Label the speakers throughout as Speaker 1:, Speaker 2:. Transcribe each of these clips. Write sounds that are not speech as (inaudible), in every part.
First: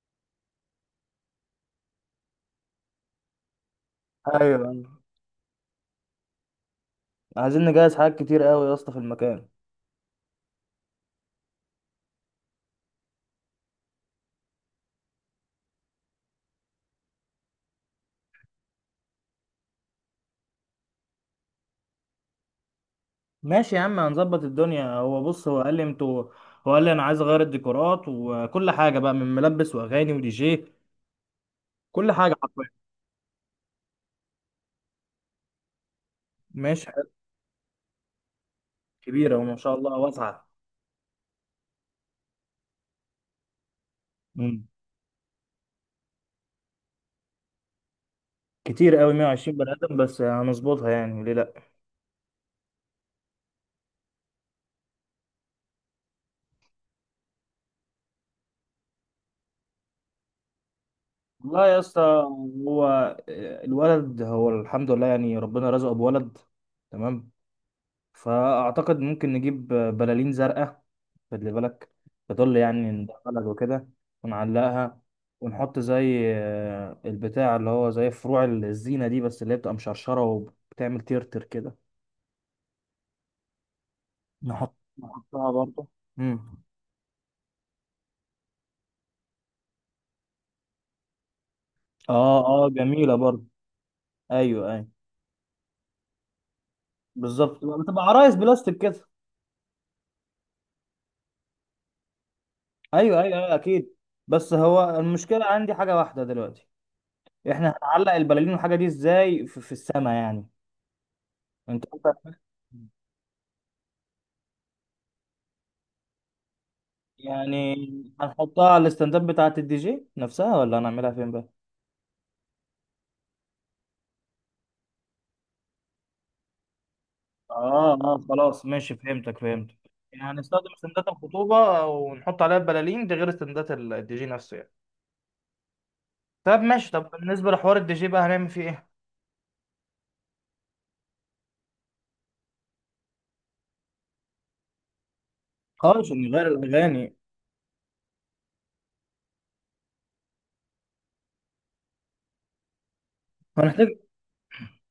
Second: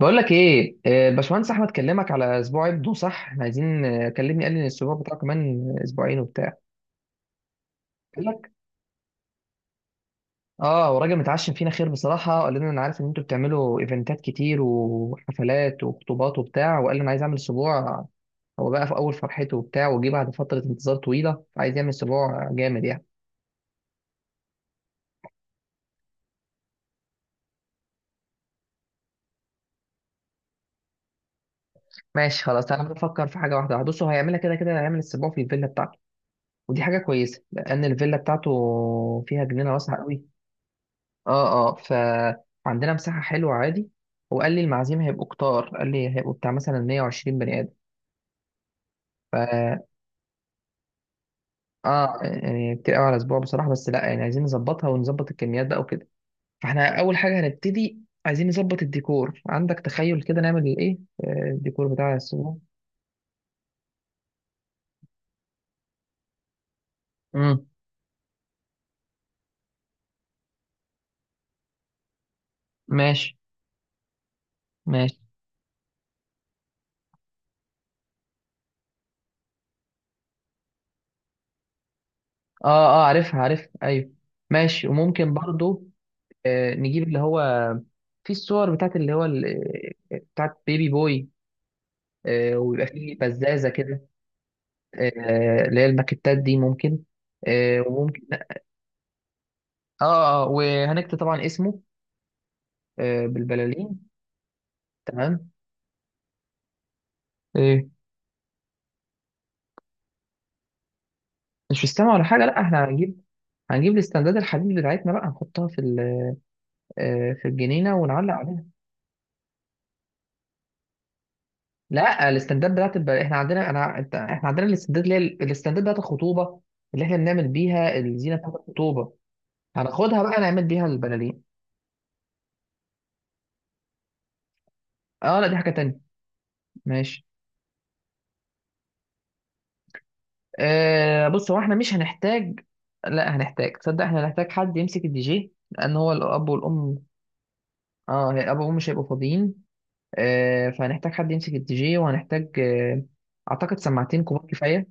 Speaker 1: بقول لك ايه؟ الباشمهندس احمد كلمك على اسبوع ابنه، صح؟ احنا عايزين. كلمني قال لي ان
Speaker 2: ايوه.
Speaker 1: الاسبوع بتاعه كمان اسبوعين وبتاع.
Speaker 2: عايزين نجهز حاجات
Speaker 1: قال
Speaker 2: كتير
Speaker 1: لك.
Speaker 2: قوي يا اسطى في المكان.
Speaker 1: اه وراجل متعشم فينا خير بصراحه، قال لنا انا عارف ان انتوا بتعملوا ايفنتات كتير وحفلات وخطوبات وبتاع، وقال لي انا عايز اعمل اسبوع. هو بقى في اول فرحته وبتاع، وجه بعد فتره انتظار طويله، عايز يعمل اسبوع جامد يعني.
Speaker 2: ماشي يا عم، هنظبط الدنيا. هو بص، هو قال لي انا عايز اغير الديكورات وكل حاجه بقى، من ملبس واغاني ودي جي، كل حاجه
Speaker 1: ماشي خلاص،
Speaker 2: حرفيا.
Speaker 1: تعالى بفكر في حاجه واحده. بص هو هيعملها كده كده، هيعمل اسبوع في الفيلا بتاعته. ودي
Speaker 2: ماشي.
Speaker 1: حاجه
Speaker 2: حاجات
Speaker 1: كويسه لان الفيلا بتاعته
Speaker 2: كبيره
Speaker 1: فيها
Speaker 2: وما
Speaker 1: جنينه
Speaker 2: شاء الله
Speaker 1: واسعه قوي.
Speaker 2: واسعه.
Speaker 1: اه، اه، فعندنا مساحة حلوة عادي. هو قال لي
Speaker 2: مم.
Speaker 1: المعازيم هيبقوا كتار، قال لي هيبقوا بتاع مثلا 120 بني آدم.
Speaker 2: كتير قوي 120 بني
Speaker 1: ف
Speaker 2: ادم، بس هنظبطها يعني، ليه لا.
Speaker 1: اه يعني كتير قوي على اسبوع بصراحة. بس لا يعني عايزين نظبطها ونظبط الكميات بقى وكده. فاحنا أول حاجة هنبتدي. عايزين نظبط الديكور. عندك تخيل كده نعمل ايه؟
Speaker 2: والله يا
Speaker 1: الديكور
Speaker 2: اسطى،
Speaker 1: بتاع الاسبوع.
Speaker 2: هو الولد، هو الحمد لله يعني، ربنا رزقه بولد. تمام.
Speaker 1: امم
Speaker 2: فاعتقد ممكن نجيب بلالين زرقاء، خلي بالك، تظل يعني
Speaker 1: ماشي،
Speaker 2: ندخلها وكده، ونعلقها،
Speaker 1: ماشي.
Speaker 2: ونحط زي البتاع اللي هو زي فروع الزينة دي، بس اللي هي بتبقى مشرشرة وبتعمل ترتر كده.
Speaker 1: اه، اه، عارفها عارفها، ايوه.
Speaker 2: نحط
Speaker 1: ماشي وممكن
Speaker 2: نحطها برضه.
Speaker 1: برضو
Speaker 2: امم.
Speaker 1: نجيب اللي هو في الصور بتاعت اللي هو بتاعت بيبي بوي.
Speaker 2: اه اه،
Speaker 1: ويبقى
Speaker 2: جميلة
Speaker 1: فيه
Speaker 2: برضه.
Speaker 1: بزازة كده.
Speaker 2: ايوه ايوه،
Speaker 1: اللي هي الماكيتات دي ممكن.
Speaker 2: بالظبط، بتبقى
Speaker 1: وممكن.
Speaker 2: عرايس بلاستيك كده.
Speaker 1: وهنكتب طبعا اسمه.
Speaker 2: ايوه ايوه ايوه، اكيد.
Speaker 1: بالبلالين.
Speaker 2: بس هو المشكلة
Speaker 1: تمام.
Speaker 2: عندي حاجة واحدة دلوقتي. احنا
Speaker 1: آه،
Speaker 2: هنعلق البلالين والحاجة دي ازاي في السما يعني؟
Speaker 1: مش
Speaker 2: انت. (laughs)
Speaker 1: فستان ولا حاجة. لا احنا هنجيب، الاستنداد الحديد بتاعتنا بقى نحطها في في
Speaker 2: يعني
Speaker 1: الجنينة ونعلق عليها.
Speaker 2: هنحطها على الستاند اب بتاعة الدي جي نفسها، ولا هنعملها فين بقى؟
Speaker 1: لا، الاستنداد بتاعت احنا عندنا احنا عندنا الاستنداد اللي هي الاستنداد بتاعت الخطوبة. اللي احنا بنعمل
Speaker 2: اه
Speaker 1: بيها
Speaker 2: اه،
Speaker 1: الزينة بتاعت
Speaker 2: خلاص ماشي،
Speaker 1: الخطوبة.
Speaker 2: فهمتك فهمتك.
Speaker 1: هناخدها
Speaker 2: يعني
Speaker 1: بقى نعمل
Speaker 2: هنستخدم
Speaker 1: بيها
Speaker 2: استندات
Speaker 1: البلالين.
Speaker 2: الخطوبة ونحط عليها البلالين دي، غير استندات الدي جي نفسه يعني.
Speaker 1: اه، لا دي حاجة تانية.
Speaker 2: طب ماشي، طب
Speaker 1: ماشي.
Speaker 2: بالنسبة لحوار الدي جي بقى هنعمل فيه ايه؟
Speaker 1: بص، هو احنا مش هنحتاج، لا هنحتاج، تصدق احنا هنحتاج حد يمسك الدي جي لان
Speaker 2: خالص
Speaker 1: هو
Speaker 2: نغير
Speaker 1: الاب والام.
Speaker 2: الأغاني.
Speaker 1: اه، الاب والام مش هيبقوا فاضيين. فهنحتاج حد يمسك الدي جي وهنحتاج اعتقد
Speaker 2: هنحتاج.
Speaker 1: سماعتين كبار كفايه.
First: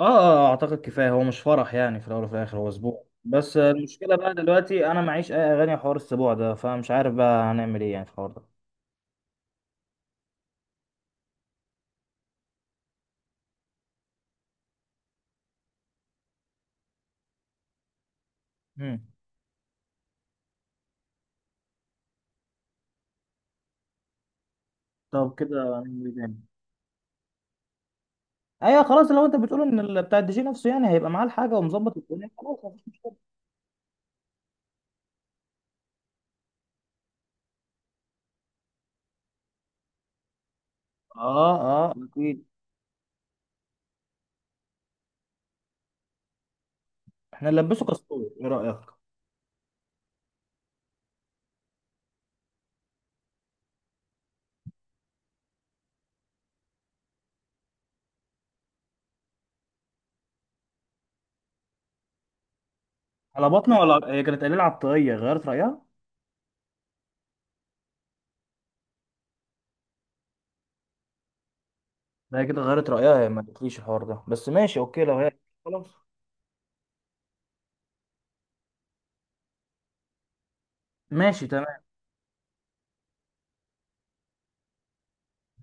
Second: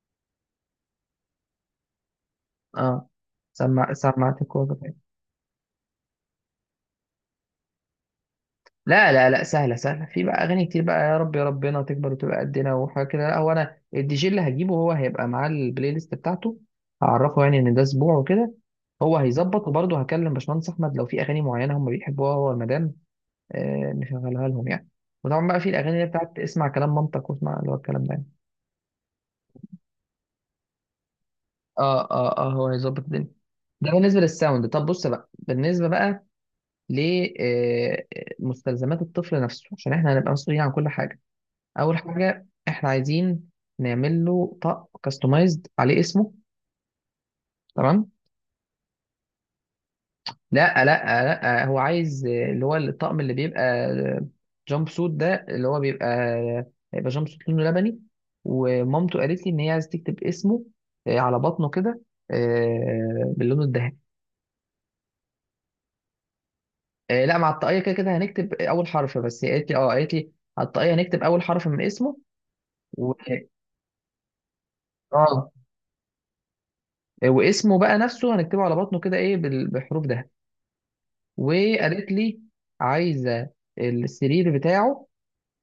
Speaker 2: اه اه، اعتقد كفاية، هو مش فرح يعني، في الأول وفي الآخر هو اسبوع
Speaker 1: اه،
Speaker 2: بس. المشكلة بقى
Speaker 1: سماعتين كبار
Speaker 2: دلوقتي
Speaker 1: كفايه.
Speaker 2: انا معيش اي اغاني حوار السبوع ده، فمش عارف بقى هنعمل ايه يعني في الحوار ده.
Speaker 1: لا، لا، لا، سهله سهله، في بقى اغاني كتير بقى، يا رب يا ربنا تكبر وتبقى قدنا وحاجه كده. لا هو انا الدي جي اللي هجيبه هو هيبقى معاه البلاي ليست بتاعته. هعرفه يعني ان ده اسبوع وكده.
Speaker 2: مم.
Speaker 1: هو هيظبط وبرضه هكلم باشمهندس احمد لو في اغاني معينه هم بيحبوها هو المدام. نشغلها لهم يعني.
Speaker 2: طب
Speaker 1: وطبعا بقى
Speaker 2: كده
Speaker 1: في الاغاني اللي
Speaker 2: هنعمل ايه
Speaker 1: بتاعت
Speaker 2: تاني؟
Speaker 1: اسمع كلام مامتك واسمع اللي هو الكلام ده يعني.
Speaker 2: ايوه خلاص، لو انت بتقول ان بتاع الدي جي نفسه يعني هيبقى معاه الحاجه ومظبط
Speaker 1: اه،
Speaker 2: الدنيا،
Speaker 1: اه، اه،
Speaker 2: خلاص
Speaker 1: هو
Speaker 2: مفيش
Speaker 1: هيظبط
Speaker 2: مشكله.
Speaker 1: الدنيا. ده بالنسبه للساوند. طب بص بقى، بالنسبه بقى لمستلزمات الطفل نفسه عشان احنا هنبقى مسؤولين عن كل حاجه.
Speaker 2: اه اه
Speaker 1: اول
Speaker 2: اكيد.
Speaker 1: حاجه احنا عايزين نعمل له طق كاستمايزد عليه اسمه.
Speaker 2: احنا نلبسه
Speaker 1: تمام.
Speaker 2: كاستور، ايه رايك؟
Speaker 1: لا لا لا هو عايز اللي هو الطقم اللي بيبقى جامب سوت ده اللي هو بيبقى. هيبقى جامب سوت لونه لبني. ومامته قالت لي ان هي عايز تكتب اسمه على بطنه كده،
Speaker 2: على
Speaker 1: باللون
Speaker 2: بطنه
Speaker 1: الذهبي.
Speaker 2: ولا هي كانت قليله على الطاقيه غيرت رايها؟
Speaker 1: لا، مع الطاقية كده كده هنكتب اول حرف. بس هي قالت لي، قالت لي على الطاقية هنكتب اول حرف من اسمه.
Speaker 2: لا هي كده غيرت
Speaker 1: و...
Speaker 2: رايها، هي ما قالتليش الحوار ده، بس ماشي اوكي لو هي.
Speaker 1: اه
Speaker 2: خلاص.
Speaker 1: آه، واسمه بقى نفسه هنكتبه على بطنه كده، ايه، بحروف ده.
Speaker 2: ماشي تمام.
Speaker 1: وقالت لي عايزة السرير بتاعه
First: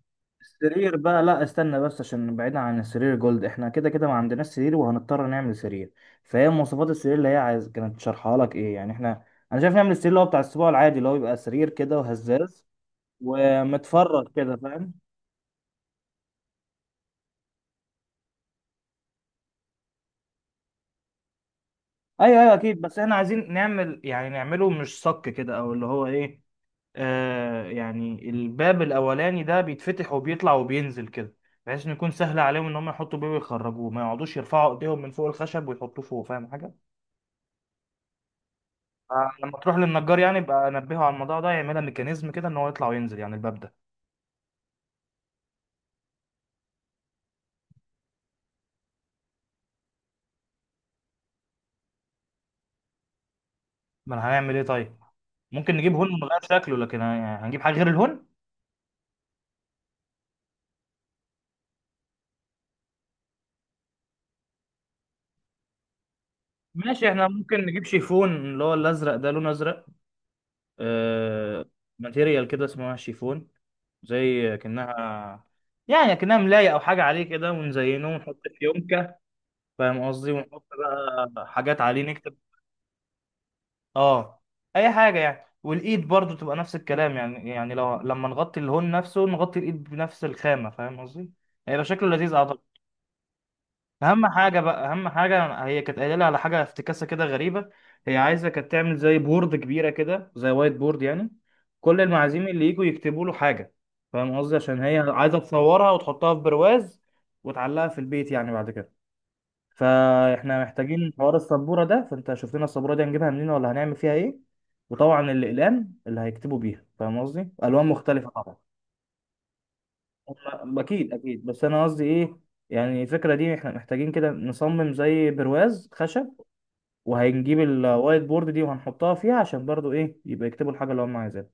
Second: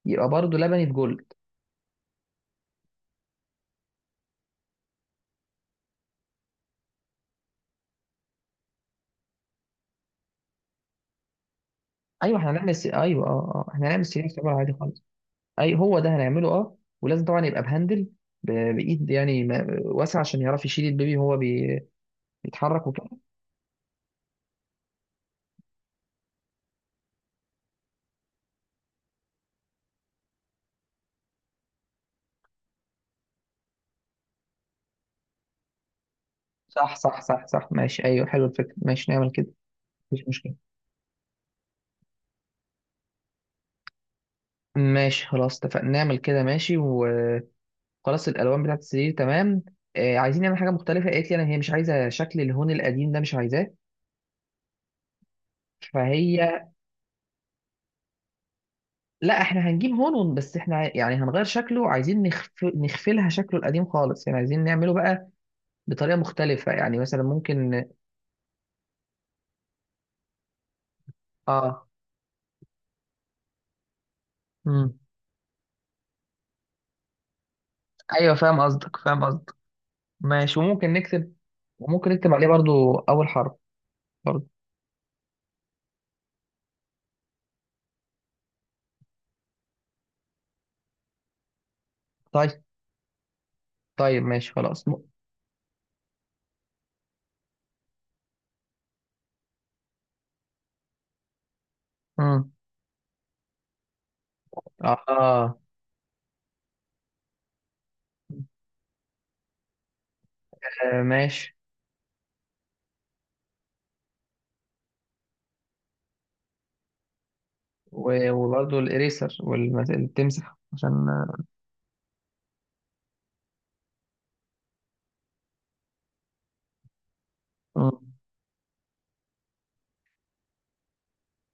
Speaker 1: يبقى برضه لبني في
Speaker 2: السرير بقى،
Speaker 1: جل.
Speaker 2: لا استنى بس، عشان بعيدا عن السرير جولد، احنا كده كده ما عندناش سرير وهنضطر نعمل سرير. فهي مواصفات السرير اللي هي عايز كانت شارحها لك ايه يعني، احنا انا شايف نعمل السرير اللي هو بتاع السبوع العادي، اللي هو بيبقى سرير كده
Speaker 1: ايوه احنا
Speaker 2: وهزاز
Speaker 1: هنعمل ايوه، اه، اه، احنا هنعمل
Speaker 2: ومتفرغ
Speaker 1: سيرين اختبار
Speaker 2: كده،
Speaker 1: عادي
Speaker 2: فاهم؟
Speaker 1: خالص. اي، هو ده هنعمله، اه. ولازم طبعا يبقى بهندل، بايد يعني ما... واسعه عشان يعرف يشيل البيبي وهو
Speaker 2: ايوه ايوه اكيد.
Speaker 1: بيتحرك
Speaker 2: بس
Speaker 1: وكده.
Speaker 2: احنا عايزين نعمل يعني نعمله مش صك كده، او اللي هو ايه، آه يعني الباب الاولاني ده بيتفتح وبيطلع وبينزل كده، بحيث انه يكون سهل عليهم ان هم يحطوا بيه ويخرجوه، ما يقعدوش يرفعوا ايديهم من فوق الخشب ويحطوه فوق، فاهم حاجه؟
Speaker 1: صح، صح، صح، صح، ماشي، ايوه حلو الفكره، ماشي
Speaker 2: آه
Speaker 1: نعمل كده.
Speaker 2: لما تروح للنجار
Speaker 1: مفيش
Speaker 2: يعني
Speaker 1: مشكله.
Speaker 2: يبقى انبهه على الموضوع ده، يعملها ميكانيزم كده ان هو يطلع وينزل يعني الباب ده.
Speaker 1: ماشي خلاص، اتفقنا نعمل كده ماشي وخلاص. الالوان بتاعت السرير، تمام. عايزين نعمل حاجه مختلفه. قالت لي انا، هي مش عايزه شكل الهون القديم ده، مش عايزاه.
Speaker 2: ما أنا هنعمل ايه طيب؟ ممكن نجيب هون ونغير
Speaker 1: فهي
Speaker 2: شكله، لكن هنجيب حاجه غير الهون.
Speaker 1: لا احنا هنجيب هون بس احنا يعني هنغير شكله. عايزين نخفلها شكله القديم خالص يعني، عايزين نعمله بقى بطريقة مختلفة يعني،
Speaker 2: ماشي،
Speaker 1: مثلا
Speaker 2: احنا ممكن نجيب
Speaker 1: ممكن.
Speaker 2: شيفون اللي هو الازرق ده، لونه ازرق. آه،
Speaker 1: اه،
Speaker 2: ماتيريال كده اسمها شيفون، زي
Speaker 1: امم
Speaker 2: كأنها، يعني كأنها ملاية أو حاجة عليه كده، ونزينه
Speaker 1: ايوه
Speaker 2: ونحط
Speaker 1: فاهم
Speaker 2: في
Speaker 1: قصدك،
Speaker 2: يونكة،
Speaker 1: فاهم قصدك.
Speaker 2: فاهم قصدي؟
Speaker 1: ماشي،
Speaker 2: ونحط بقى حاجات عليه
Speaker 1: وممكن نكتب
Speaker 2: نكتب.
Speaker 1: عليه برضو اول حرف،
Speaker 2: اه،
Speaker 1: برضو.
Speaker 2: أي حاجة يعني. والإيد برضو تبقى نفس الكلام يعني، يعني لو لما نغطي الهون نفسه نغطي الإيد بنفس الخامة، فاهم قصدي؟ هيبقى شكله لذيذ أعتقد.
Speaker 1: طيب، طيب،
Speaker 2: اهم
Speaker 1: ماشي
Speaker 2: حاجه
Speaker 1: خلاص.
Speaker 2: بقى، اهم حاجه، هي كانت قايله لي على حاجه افتكاسه كده غريبه. هي عايزه كانت تعمل زي بورد كبيره كده، زي وايت بورد يعني، كل المعازيم
Speaker 1: امم
Speaker 2: اللي يجوا يكتبوا له حاجه، فاهم قصدي؟ عشان هي عايزه
Speaker 1: اه
Speaker 2: تصورها وتحطها في برواز وتعلقها في البيت يعني بعد كده. فاحنا محتاجين حوار
Speaker 1: ماشي.
Speaker 2: السبوره ده، فانت شوف لنا السبوره دي هنجيبها منين، ولا هنعمل فيها ايه. وطبعا الاقلام اللي هيكتبوا بيها، فاهم قصدي، الوان مختلفه طبعا.
Speaker 1: وبرضو الاريسر والتمسح عشان.
Speaker 2: اكيد اكيد، بس انا قصدي ايه، يعني الفكره دي احنا محتاجين كده نصمم زي برواز خشب، وهنجيب
Speaker 1: مم.
Speaker 2: الوايت بورد دي وهنحطها فيها، عشان برضو ايه، يبقى يكتبوا الحاجه اللي هم عايزينها.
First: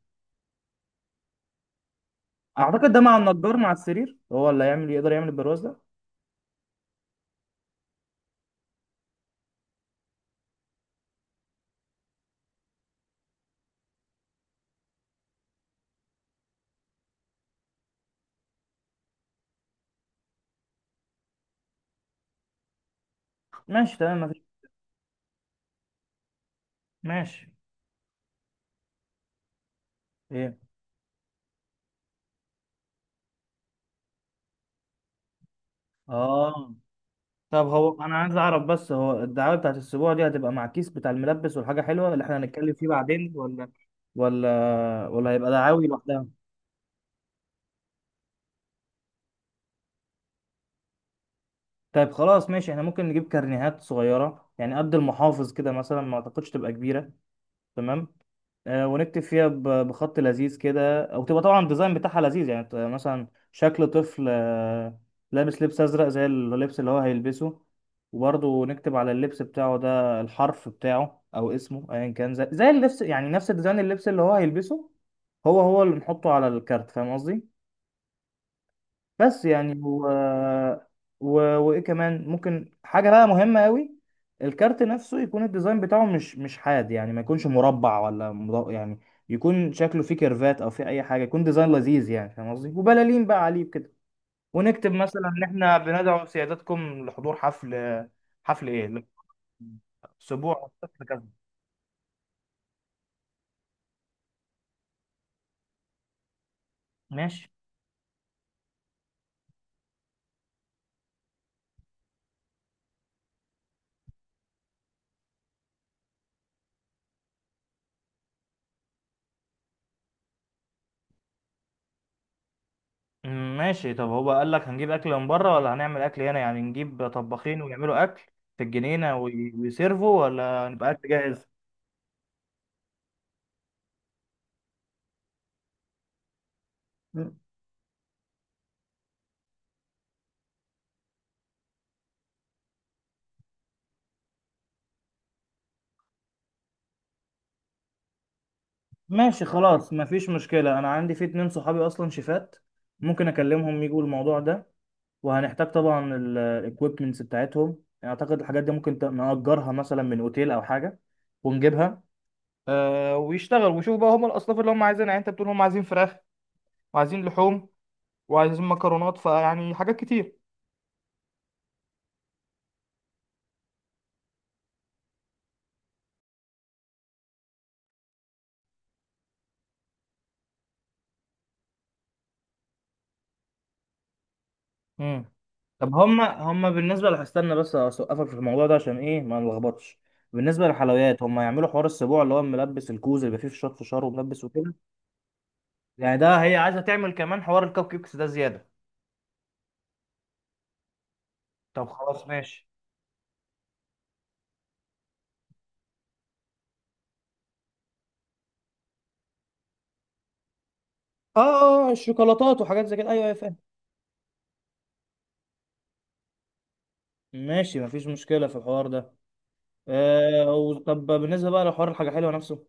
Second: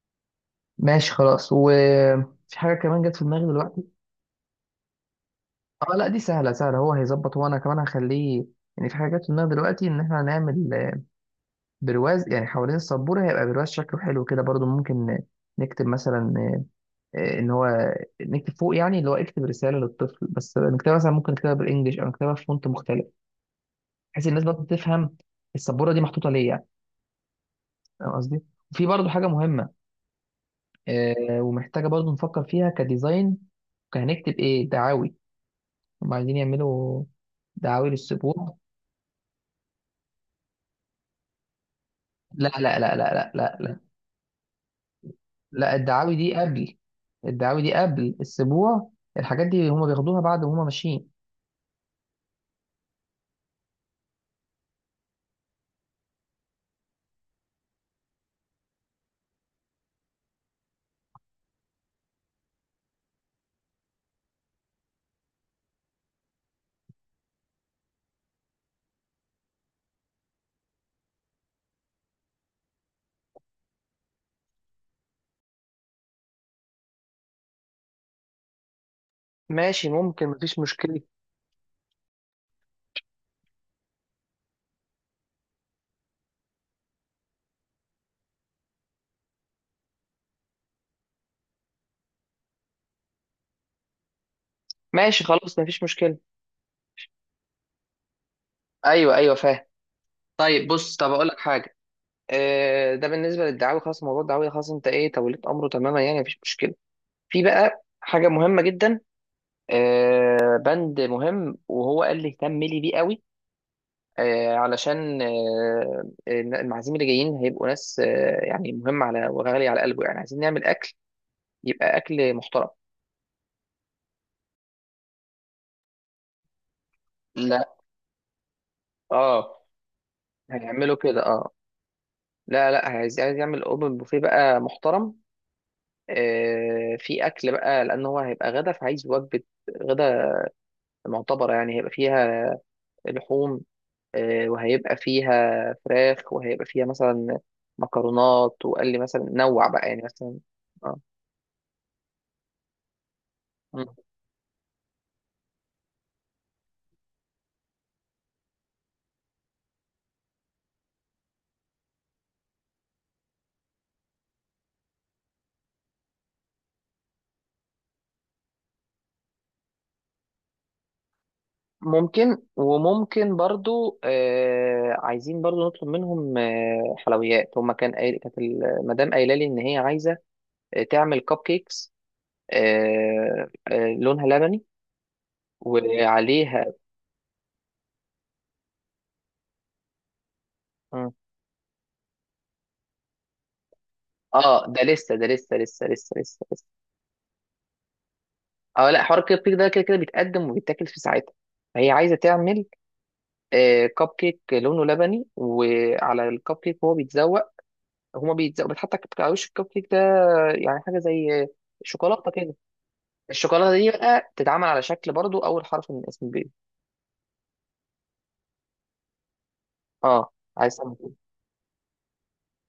Speaker 1: ماشي خلاص، وفي حاجة
Speaker 2: اعتقد ده
Speaker 1: كمان جت
Speaker 2: مع
Speaker 1: في دماغي
Speaker 2: النجار مع
Speaker 1: دلوقتي.
Speaker 2: السرير، هو اللي هيعمل، يقدر يعمل البرواز ده.
Speaker 1: اه، لا دي سهلة سهلة، هو هيظبط وانا كمان هخليه. يعني في حاجة جت في دماغي دلوقتي ان احنا هنعمل برواز يعني حوالين السبورة، هيبقى برواز شكله حلو كده، برضو ممكن نكتب مثلا ان هو نكتب فوق، يعني اللي هو اكتب رسالة للطفل، بس نكتبها مثلا ممكن نكتبها بالانجلش او نكتبها في فونت مختلف.
Speaker 2: ماشي تمام،
Speaker 1: بحيث
Speaker 2: مفيش.
Speaker 1: الناس برضه تفهم السبورة دي محطوطة ليه يعني.
Speaker 2: ماشي.
Speaker 1: فاهم قصدي؟ وفي برضه حاجة مهمة،
Speaker 2: ايه؟
Speaker 1: ومحتاجة برضه نفكر فيها كديزاين. هنكتب ايه دعاوي هم عايزين
Speaker 2: اه
Speaker 1: يعملوا؟
Speaker 2: طب
Speaker 1: دعاوي
Speaker 2: هو انا عايز
Speaker 1: للسبورة.
Speaker 2: اعرف بس، هو الدعايه بتاعت الاسبوع دي هتبقى مع الكيس بتاع الملبس والحاجه حلوه اللي احنا
Speaker 1: لا،
Speaker 2: هنتكلم
Speaker 1: لا،
Speaker 2: فيه
Speaker 1: لا، لا،
Speaker 2: بعدين،
Speaker 1: لا،
Speaker 2: ولا
Speaker 1: لا،
Speaker 2: ولا ولا هيبقى
Speaker 1: لا،
Speaker 2: دعاوي لوحدها؟
Speaker 1: الدعاوي دي قبل السبوع. الحاجات دي هما بياخدوها بعد وهما ماشيين.
Speaker 2: طيب خلاص ماشي، احنا ممكن نجيب كارنيهات صغيرة يعني، قد المحافظ كده مثلا، ما اعتقدش تبقى كبيرة. تمام. آه ونكتب فيها بخط لذيذ كده، او تبقى طبعا الديزاين بتاعها لذيذ يعني، مثلا شكل طفل، آه لابس لبس ازرق زي اللبس اللي هو هيلبسه، وبرضه نكتب على اللبس بتاعه ده الحرف بتاعه او اسمه ايا كان، زي اللبس يعني، نفس ديزاين اللبس اللي هو هيلبسه، هو هو اللي نحطه على الكارت، فاهم قصدي؟ بس يعني
Speaker 1: ماشي ممكن، مفيش مشكلة.
Speaker 2: و... وايه كمان ممكن، حاجه بقى مهمه قوي، الكارت نفسه يكون الديزاين بتاعه مش حاد يعني، ما يكونش مربع ولا يعني يكون شكله فيه كيرفات، او فيه اي حاجه، يكون ديزاين لذيذ يعني، فاهم قصدي؟ وبلالين بقى عليه كده. ونكتب
Speaker 1: ماشي
Speaker 2: مثلا ان
Speaker 1: خلاص،
Speaker 2: احنا
Speaker 1: مفيش مشكلة.
Speaker 2: بندعو سيادتكم لحضور حفل، حفل ايه،
Speaker 1: أيوه، أيوه، فاهم. طيب
Speaker 2: اسبوع
Speaker 1: بص،
Speaker 2: الطفل
Speaker 1: طب
Speaker 2: كذا.
Speaker 1: أقول لك حاجة. ده بالنسبة للدعاوي، خلاص موضوع الدعاوي خلاص، أنت إيه توليت أمره تماما يعني مفيش مشكلة. في
Speaker 2: ماشي.
Speaker 1: بقى حاجة مهمة جدا، بند مهم، وهو قال لي اهتم لي بيه قوي. علشان المعازيم اللي جايين هيبقوا ناس، يعني مهمة على وغالية على قلبه يعني، عايزين نعمل أكل. يبقى اكل محترم.
Speaker 2: مم، ماشي. طب هو قال لك هنجيب اكل من بره، ولا هنعمل اكل هنا يعني، نجيب طباخين
Speaker 1: لا،
Speaker 2: ويعملوا اكل في الجنينه
Speaker 1: اه،
Speaker 2: ويسيرفوا، ولا نبقى
Speaker 1: هيعملوا
Speaker 2: اكل
Speaker 1: كده،
Speaker 2: جاهز؟
Speaker 1: اه. لا، لا، عايز يعمل اوبن بوفيه بقى محترم. في
Speaker 2: مم،
Speaker 1: اكل بقى، لان هو هيبقى غدا فعايز وجبه غدا معتبره يعني، هيبقى فيها لحوم. وهيبقى فيها فراخ، وهيبقى فيها مثلا مكرونات. وقال لي مثلا
Speaker 2: ماشي
Speaker 1: نوع بقى
Speaker 2: خلاص،
Speaker 1: يعني،
Speaker 2: مفيش
Speaker 1: مثلا.
Speaker 2: مشكله، انا
Speaker 1: آه.
Speaker 2: عندي في اتنين صحابي اصلا شيفات، ممكن اكلمهم
Speaker 1: م.
Speaker 2: يجوا الموضوع ده. وهنحتاج طبعا الاكويبمنتس بتاعتهم، يعني اعتقد الحاجات دي ممكن نأجرها مثلا من اوتيل او حاجه ونجيبها. آه ويشتغل ويشوف بقى هم الاصناف اللي هم عايزينها، يعني انت بتقول هم عايزين فراخ وعايزين لحوم وعايزين مكرونات، فيعني حاجات كتير.
Speaker 1: ممكن. وممكن برضو عايزين برضو نطلب منهم حلويات. هما كانت المدام قايله لي ان هي عايزه تعمل كب كيكس لونها لبني
Speaker 2: مم. طب هما
Speaker 1: وعليها.
Speaker 2: بالنسبة استنى بس أوقفك في الموضوع ده عشان إيه ما نلخبطش. بالنسبة
Speaker 1: مم.
Speaker 2: للحلويات، هما يعملوا حوار السبوع اللي هو ملبس الكوز اللي بيبقى فيه فشار وملبس
Speaker 1: اه،
Speaker 2: وكده،
Speaker 1: ده لسه، ده لسه لسه لسه
Speaker 2: يعني ده
Speaker 1: لسه
Speaker 2: هي
Speaker 1: لسه.
Speaker 2: عايزة تعمل كمان حوار الكب كيكس ده زيادة؟
Speaker 1: اه، لا، حوار الكب كيك ده كده كده بيتقدم وبيتاكل في ساعتها.
Speaker 2: طب
Speaker 1: هي عايزه
Speaker 2: خلاص
Speaker 1: تعمل
Speaker 2: ماشي.
Speaker 1: كب كيك لونه لبني، وعلى الكب كيك هو بيتزوق. هما بيتزوق، بتحط على وش الكب كيك ده، يعني حاجه زي
Speaker 2: اه اه،
Speaker 1: شوكولاته كده.
Speaker 2: الشوكولاتات وحاجات زي كده، ايوه ايوه فاهم.
Speaker 1: الشوكولاته دي بقى تتعمل على شكل برضو اول حرف من اسم البيبي.
Speaker 2: ماشي، مفيش مشكلة في الحوار ده.
Speaker 1: اه،
Speaker 2: آه
Speaker 1: عايز تعمل
Speaker 2: طب
Speaker 1: كده.
Speaker 2: بالنسبة بقى لحوار الحاجة حلوة نفسه،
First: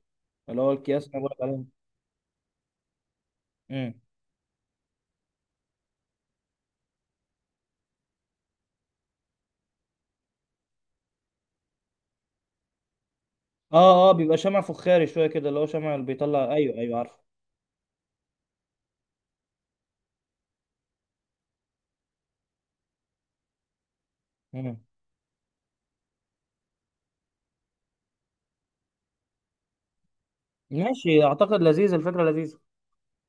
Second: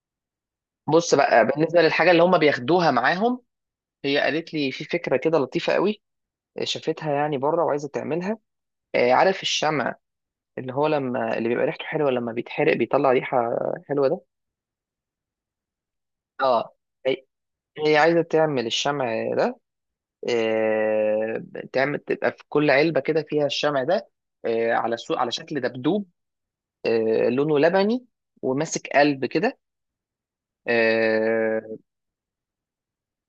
Speaker 2: اللي هو الأكياس اللي
Speaker 1: بص
Speaker 2: أنا بقولك
Speaker 1: بقى
Speaker 2: عليها.
Speaker 1: بالنسبه للحاجه اللي هم بياخدوها معاهم.
Speaker 2: مم.
Speaker 1: هي قالت لي في فكرة كده لطيفة قوي، شافتها يعني بره وعايزة تعملها. عارف الشمع اللي هو لما اللي بيبقى ريحته حلوة، لما بيتحرق بيطلع ريحة
Speaker 2: اه
Speaker 1: حلوة
Speaker 2: اه،
Speaker 1: ده.
Speaker 2: بيبقى شمع فخاري شوية كده، اللي هو شمع اللي بيطلع، ايوه
Speaker 1: اه،
Speaker 2: ايوه
Speaker 1: هي هي عايزة تعمل الشمع ده. آه، تعمل تبقى في كل علبة كده فيها الشمع ده.
Speaker 2: عارفه.
Speaker 1: على على شكل دبدوب. لونه لبني وماسك قلب كده.
Speaker 2: ماشي، اعتقد
Speaker 1: اه
Speaker 2: لذيذ، الفكره لذيذه.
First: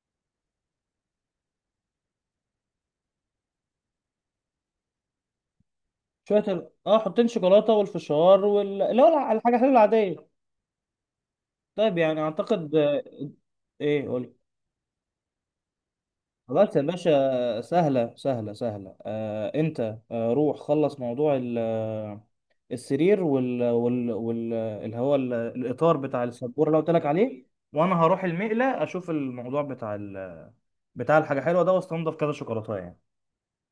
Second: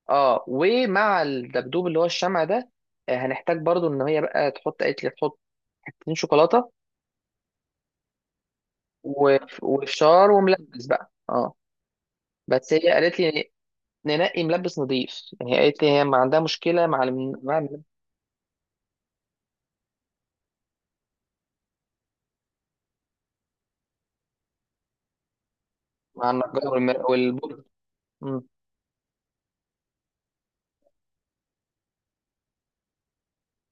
Speaker 1: ومع الدبدوب اللي هو الشمع ده. هنحتاج برضو ان هي بقى تحط، قالت لي تحط حتتين
Speaker 2: شويه
Speaker 1: شوكولاتة.
Speaker 2: حطين شوكولاته والفشار وال، اللي هو الحاجه الحلوه العاديه.
Speaker 1: وفشار وملبس بقى، اه.
Speaker 2: طيب يعني
Speaker 1: بس
Speaker 2: اعتقد
Speaker 1: هي قالت لي:
Speaker 2: ايه قولي.
Speaker 1: ننقي ملبس نظيف. يعني هي قالت لي هي ما عندها
Speaker 2: خلاص يا
Speaker 1: مشكله مع مع
Speaker 2: باشا، سهله سهله سهله. آه انت، آه روح خلص موضوع السرير وال وال وال آه، اللي هو ال- الاطار بتاع
Speaker 1: مع
Speaker 2: السبوره
Speaker 1: النجار
Speaker 2: اللي قلت لك عليه.
Speaker 1: والبرد.
Speaker 2: وانا هروح
Speaker 1: مم.
Speaker 2: المقله اشوف الموضوع بتاع ال... بتاع الحاجه حلوه ده، واستنضف كذا شوكولاته يعني.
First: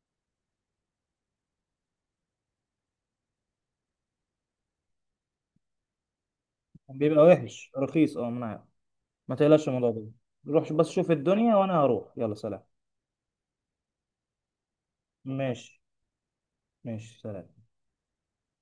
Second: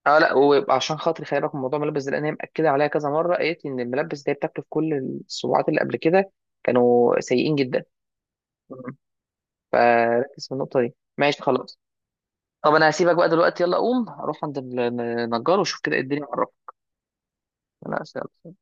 Speaker 1: اه، لا وعشان خاطري خلي بالك من موضوع الملبس ده لان هي مأكده عليها كذا مره. قالت لي ان الملبس ده بتاكله في كل الصباعات اللي قبل كده كانوا
Speaker 2: بيبقى
Speaker 1: سيئين
Speaker 2: وحش
Speaker 1: جدا.
Speaker 2: رخيص، اه من،
Speaker 1: مم.
Speaker 2: ما تقلقش من الموضوع ده.
Speaker 1: فركز في
Speaker 2: روح
Speaker 1: النقطه
Speaker 2: بس
Speaker 1: دي،
Speaker 2: شوف
Speaker 1: ماشي
Speaker 2: الدنيا وانا
Speaker 1: خلاص.
Speaker 2: هروح، يلا سلام.
Speaker 1: طب انا هسيبك بقى دلوقتي. يلا قوم اروح عند النجار
Speaker 2: ماشي،
Speaker 1: واشوف كده إيه الدنيا، اعرفك.
Speaker 2: ماشي سلام.
Speaker 1: انا